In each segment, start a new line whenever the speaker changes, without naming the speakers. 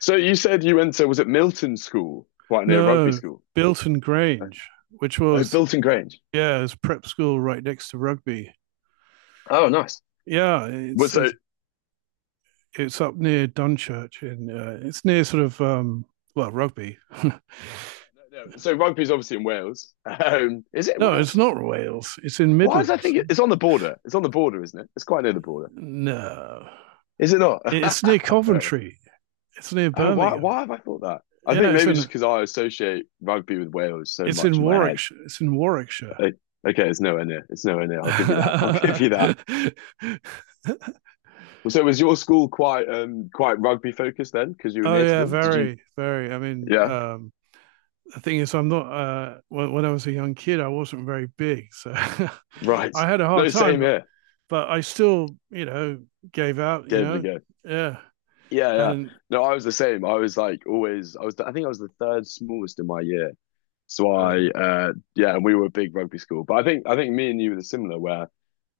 So you said you went to, was it Milton School, quite near Rugby
No,
School?
Bilton Grange, which
Oh,
was
Bilton Grange.
yeah, it's prep school right next to Rugby.
Oh, nice.
Yeah,
Well,
it's
so, yeah,
it's it's up near Dunchurch and it's near sort of well Rugby.
no, no. So rugby's obviously in Wales. Is it in
No, it's
Wales?
not Wales. It's in
Why does I
Midlands.
think it's on the border? It's on the border, isn't it? It's quite near the border.
No,
Is it not?
it's near
Fair enough.
Coventry. It's near
Oh, why,
Birmingham.
why have I thought that? I
Yeah,
think
it's
maybe just
in
because I associate rugby with Wales so
it's
much
in
in my head.
Warwickshire. It's in Warwickshire.
Like, okay, it's nowhere near. It's nowhere near. I'll give you that. I'll give you that.
Oh
So was your school quite rugby focused then? Because you were near to
yeah,
them. Did you?
very, very. I mean,
Yeah.
the thing is, I'm not. When I was a young kid, I wasn't very big, so
Right.
I had a hard
No,
time.
same
But
here.
but I still, you know, gave out. You
Gave it a
know,
go.
yeah,
Yeah, yeah.
and
No, I was the same. I was like always. I was. I think I was the third smallest in my year. So
uh,
I, yeah, and we were a big rugby school. But I think me and you were similar, where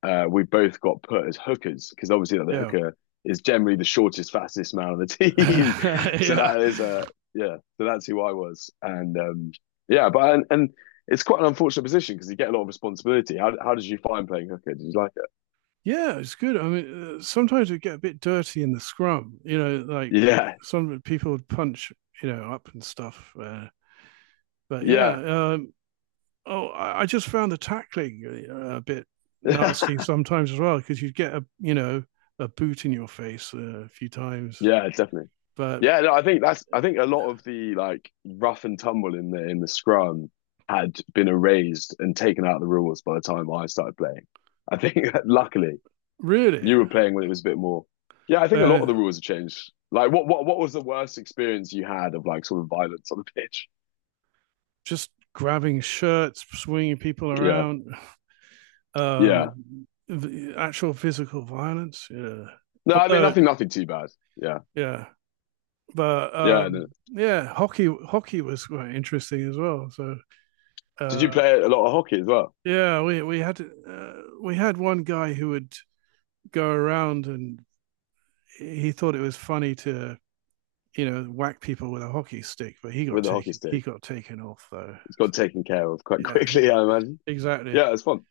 we both got put as hookers because obviously like, the
yeah,
hooker is generally the shortest, fastest man on the team. So
yeah,
that is, yeah. So that's who I was, and yeah. But and it's quite an unfortunate position because you get a lot of responsibility. How did you find playing hooker? Did you like it?
yeah. It's good. I mean, sometimes it get a bit dirty in the scrum. You know, like
Yeah,
some people would punch, you know, up and stuff. But
yeah.
yeah, oh, I just found the tackling a bit nasty sometimes as well because you'd get a you know a boot in your face a few times,
Yeah, definitely.
but
Yeah, no, I think that's I think a lot of the like rough and tumble in the scrum had been erased and taken out of the rules by the time I started playing. I think luckily
really,
you were playing when it was a bit more. Yeah, I think a lot
uh,
of the rules have changed. Like what was the worst experience you had of like sort of violence on the pitch?
just grabbing shirts, swinging people
Yeah.
around,
Yeah.
the actual physical violence. Yeah,
No, I mean
although
nothing too bad. Yeah.
yeah, but
Yeah. No.
yeah, hockey was quite interesting as well. So
Did you
uh,
play a lot of hockey as well
yeah, we had we had one guy who would go around and he thought it was funny to you know whack people with a hockey stick, but he got
with the hockey
taken he
stick?
got taken off though.
It's got taken care of quite
Yeah, he-
quickly, I imagine.
exactly.
Yeah, it's fun.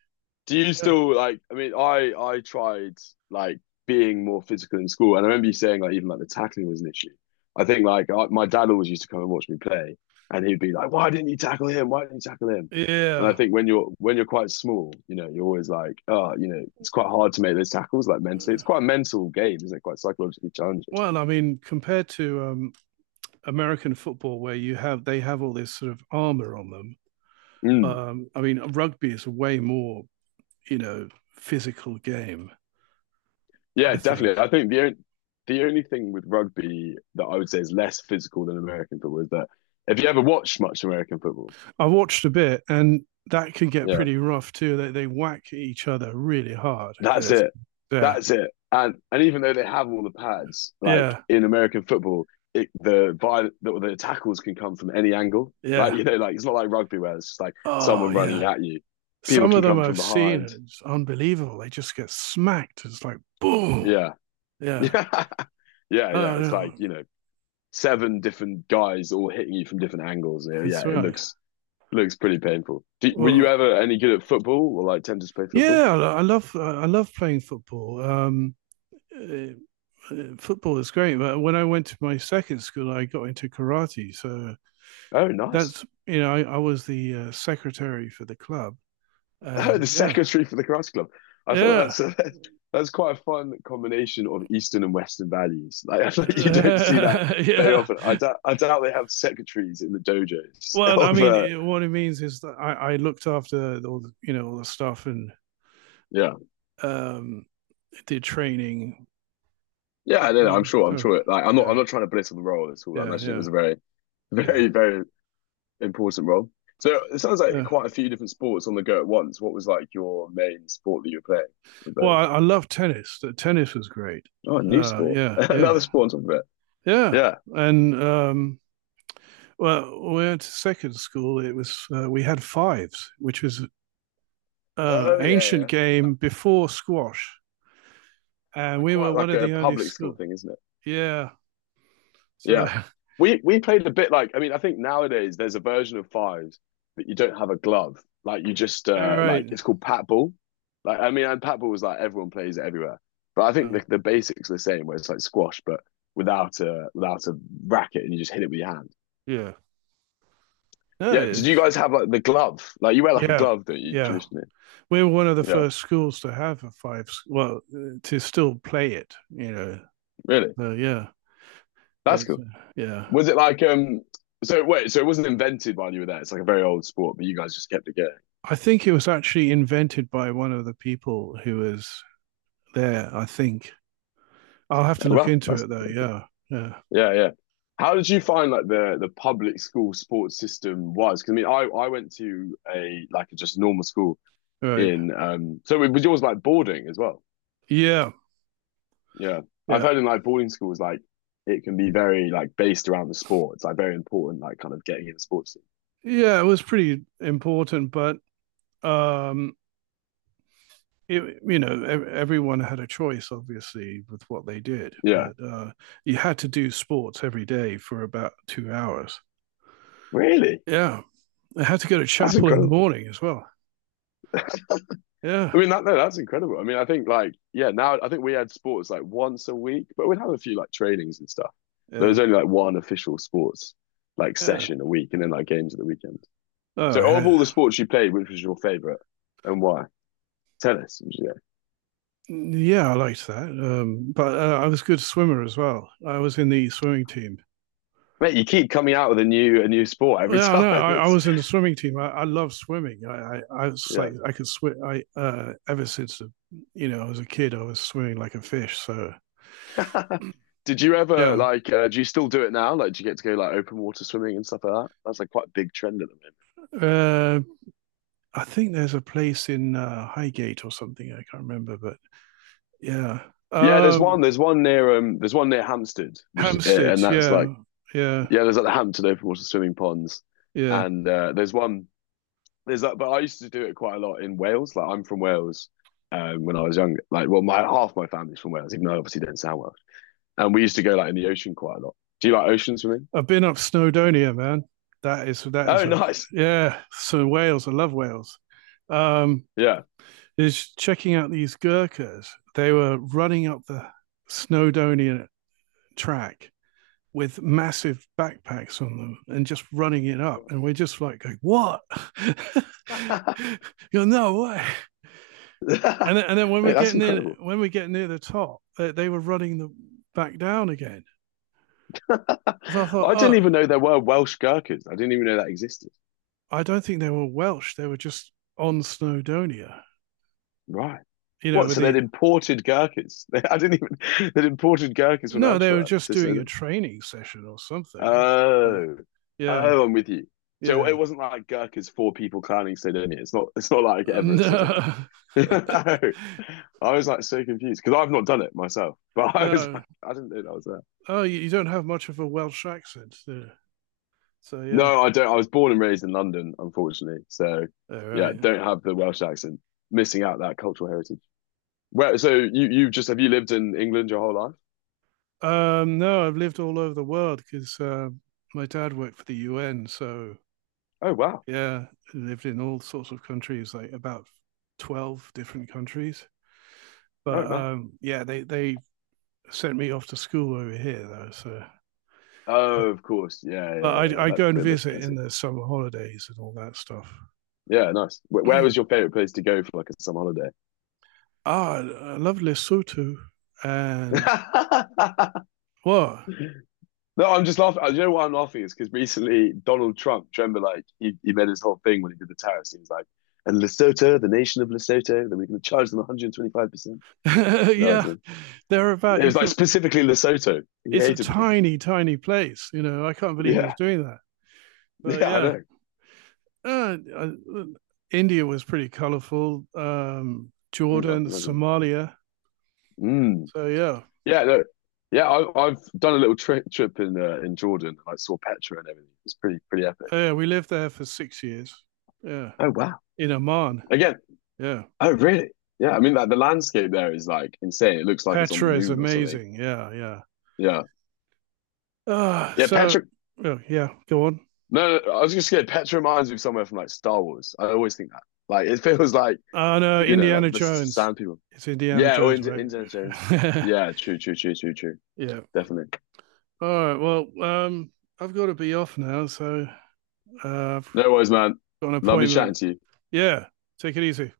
Do you
Yeah,
still like? I mean, I tried like being more physical in school, and I remember you saying like even like the tackling was an issue. I think like my dad always used to come and watch me play, and he'd be like, "Why didn't you tackle him? Why didn't you tackle him?" And I
yeah.
think when you're quite small, you know, you're always like, "Oh, you know, it's quite hard to make those tackles." Like mentally,
Uh,
it's quite a mental game, isn't it? Quite psychologically challenging.
well, I mean, compared to American football, where you have they have all this sort of armor on them.
Mm.
I mean, rugby is a way more you know physical game.
Yeah,
I think
definitely. I think the only thing with rugby that I would say is less physical than American football is that if you ever watched much American football,
I watched a bit, and that can get
yeah,
pretty rough too. They whack each other really hard.
that's
It's-
it.
yeah,
That's it. And even though they have all the pads, like
yeah,
in American football, it, the viol the tackles can come from any angle. Like
yeah.
you know, like it's not like rugby where it's just like
Oh
someone running
yeah.
at you. People
Some of
can
them
come from
I've seen
behind.
it's unbelievable. They just get smacked. It's like boom.
Yeah,
Yeah.
yeah, yeah, yeah.
Oh
It's like
no,
you know, seven different guys all hitting you from different angles. Yeah, yeah,
that's
it
right.
looks Looks pretty painful. Were you
Well,
ever any good at football or like tempted to play football?
yeah, I love playing football. Uh, football is great, but when I went to my second school, I got into karate. So
Oh, nice.
that's you know I was the secretary for the club,
Oh,
and
the
yeah,
secretary for the karate club. I feel like
yeah,
that's quite a fun combination of Eastern and Western values. Like I feel like you don't see that very
yeah.
often. I doubt they have secretaries in the dojos
Well, I
of
mean, it, what it means is that I looked after all the, you know, all the stuff and
yeah
um, did training.
yeah. I don't
You
know. I'm
know,
sure. I'm
so
sure. Like I'm not.
yeah,
I'm not trying to belittle the role at all. I
yeah,
imagine it
yeah,
was a very
yeah,
very very important role. So it sounds like
yeah.
quite a few different sports on the go at once. What was like your main sport that you were
Well,
playing?
I love tennis. The tennis was great.
Oh, a new sport.
Yeah,
Another
yeah,
sport on top of it.
yeah.
Yeah.
And well, when we went to second school. It was we had fives, which was
Oh yeah,
ancient
yeah. That,
game before squash, and
that
we were
quite
one
like
of
a
the only
public school
school.
thing, isn't it?
Yeah. So
Yeah. We played a bit like I mean, I think nowadays there's a version of fives that you don't have a glove. Like you just
all
like
right.
it's called pat ball. Like I mean and pat ball is like everyone plays it everywhere. But I
Uh,
think the basics are the same where it's like squash but without a racket and you just hit it with your hand.
yeah.
Yeah.
No,
Did you guys have like the glove? Like you wear like a
yeah,
glove, don't you,
yeah.
traditionally?
We were one of the
Yeah,
first schools to have a five, s- well, to still play it, you know.
really.
So yeah,
That's
it's
cool.
yeah.
Was it like? So wait, so it wasn't invented while you were there. It's like a very old sport, but you guys just kept it going.
I think it was actually invented by one of the people who was there, I think. I'll have to
Like,
look
well,
into
that's
it though. Yeah. Yeah.
yeah, yeah. How did you find like the public school sports system was? Because I mean, I went to a like just normal school
Right.
in. So it was yours like boarding as well.
Yeah.
Yeah, I've
Yeah.
heard in like boarding schools like it can be very like based around the sport. It's like very important, like kind of getting in the sports. Team.
Yeah, it was pretty important, but um it, you know, everyone had a choice, obviously, with what they did,
Yeah,
but you had to do sports every day for about 2 hours.
really,
Yeah, I had to go to
that's
chapel in the
incredible.
morning as well. Yeah,
I mean that no, that's incredible. I mean, I think like yeah, now I think we had sports like once a week, but we'd have a few like trainings and stuff. There
yeah,
was only like one official sports like
yeah.
session a week, and then like games at the weekend.
Oh, I
So of all the
had,
sports you played, which was your favorite and why? Tennis. Yeah.
yeah, I liked that. But I was a good swimmer as well. I was in the swimming team.
Mate, you keep coming out with a new sport every
Yeah, no,
time.
I
It's
was in the swimming team. I love swimming. I was
yeah.
like, I could swim. I ever since you know I was a kid, I was swimming like a fish. So
Did you ever
yeah,
like do you still do it now? Like do you get to go like open water swimming and stuff like that? That's like quite a big trend at the moment.
uh, I think there's a place in Highgate or something. I can't remember, but yeah.
Yeah, there's one
Um,
there's one near um there's one near Hampstead, which is, and
Hampstead.
that's like
Yeah, yeah,
Yeah, there's like the Hampton open water swimming ponds,
yeah.
and there's that. But I used to do it quite a lot in Wales. Like I'm from Wales when I was young. Like well, my half my family's from Wales, even though I obviously don't sound Welsh. And we used to go like in the ocean quite a lot. Do you like ocean swimming?
I've been up Snowdonia, man. That is
Oh,
a
nice.
yeah. So Wales, I love Wales. Um,
Yeah.
is checking out these Gurkhas. They were running up the Snowdonia track with
Really?
massive backpacks on them and just running it up.
Oh
And we're just like, going, what?
my god.
You are no way. And then, and then when we
Mate,
get
that's
near
incredible.
when we get near the top, they were running the back down again. So I thought,
I didn't
oh,
even know there were Welsh gherkins. I didn't even know that existed.
I don't think they were Welsh. They were just on Snowdonia.
Right.
You know,
What?
with
So they'd
the
imported gherkins. I didn't even. They'd imported gherkins from
no, they were
elsewhere.
just
So,
doing a
so
training session or something. Uh,
Oh,
yeah,
oh, I'm with you. So it
yeah.
wasn't like Gurkha's four people climbing Snowdonia. It's not. It's not like Everest or something.
No,
I was like so confused because I've not done it myself, but I was
no.
like, I didn't know that was there.
Oh, you don't have much of a Welsh accent. Yeah. So yeah,
No, I don't. I was born and raised in London, unfortunately. So
all
yeah,
right.
don't have the Welsh accent. Missing out that cultural heritage. Where so you just have you lived in England your whole life?
No, I've lived all over the world because my dad worked for the UN, so
Oh wow.
yeah, lived in all sorts of countries, like about 12 different countries.
Oh
But
man.
yeah, they sent me off to school over here, though. So,
Oh, of course. Yeah,
but
yeah, yeah.
I'd
That's
go and
the
visit in
classic.
the summer holidays and all that stuff.
Yeah, nice. Where was your favorite place to go for like a summer holiday?
Ah, I love Lesotho. And what?
No, I'm just laughing. You know why I'm laughing is because recently Donald Trump, do you remember, like he made his whole thing when he did the tariffs. He was like, and Lesotho, the nation of Lesotho, then we're going to charge them 125%. No,
Yeah, they're about,
it
you
was like
can,
specifically Lesotho. He
it's a
hated them.
tiny, tiny place. You know, I can't believe he's
Yeah.
doing that. But
Yeah, I
yeah,
know.
I- India was pretty colorful.
Mm, I
Jordan,
can imagine.
Somalia,
Mm.
so yeah,
Yeah, no. Yeah, I've done a little trip in Jordan. And I saw Petra and everything. It's pretty pretty epic.
yeah, we lived there for 6 years. Yeah,
Oh wow!
in Amman.
Again,
Yeah,
oh really? Yeah, I mean like the landscape there is like insane. It looks like it's on the
Petra is
moon or something.
amazing. Yeah, yeah.
Yeah.
Ah,
Yeah,
so
Patrick.
oh, yeah, go on.
No, no, I was just scared. Patrick reminds me of somewhere from like Star Wars. I always think that. Like it feels like,
Oh no,
you know, like
Indiana
the
Jones.
sound people.
It's Indiana
Yeah, or
Jones,
into
right?
Indiana Jones. Yeah, true, true, true, true, true.
Yeah.
Definitely.
All right. Well, I've got to be off now, so I've
No worries, man.
got an
Lovely chatting
appointment.
to you.
Yeah. Take it easy.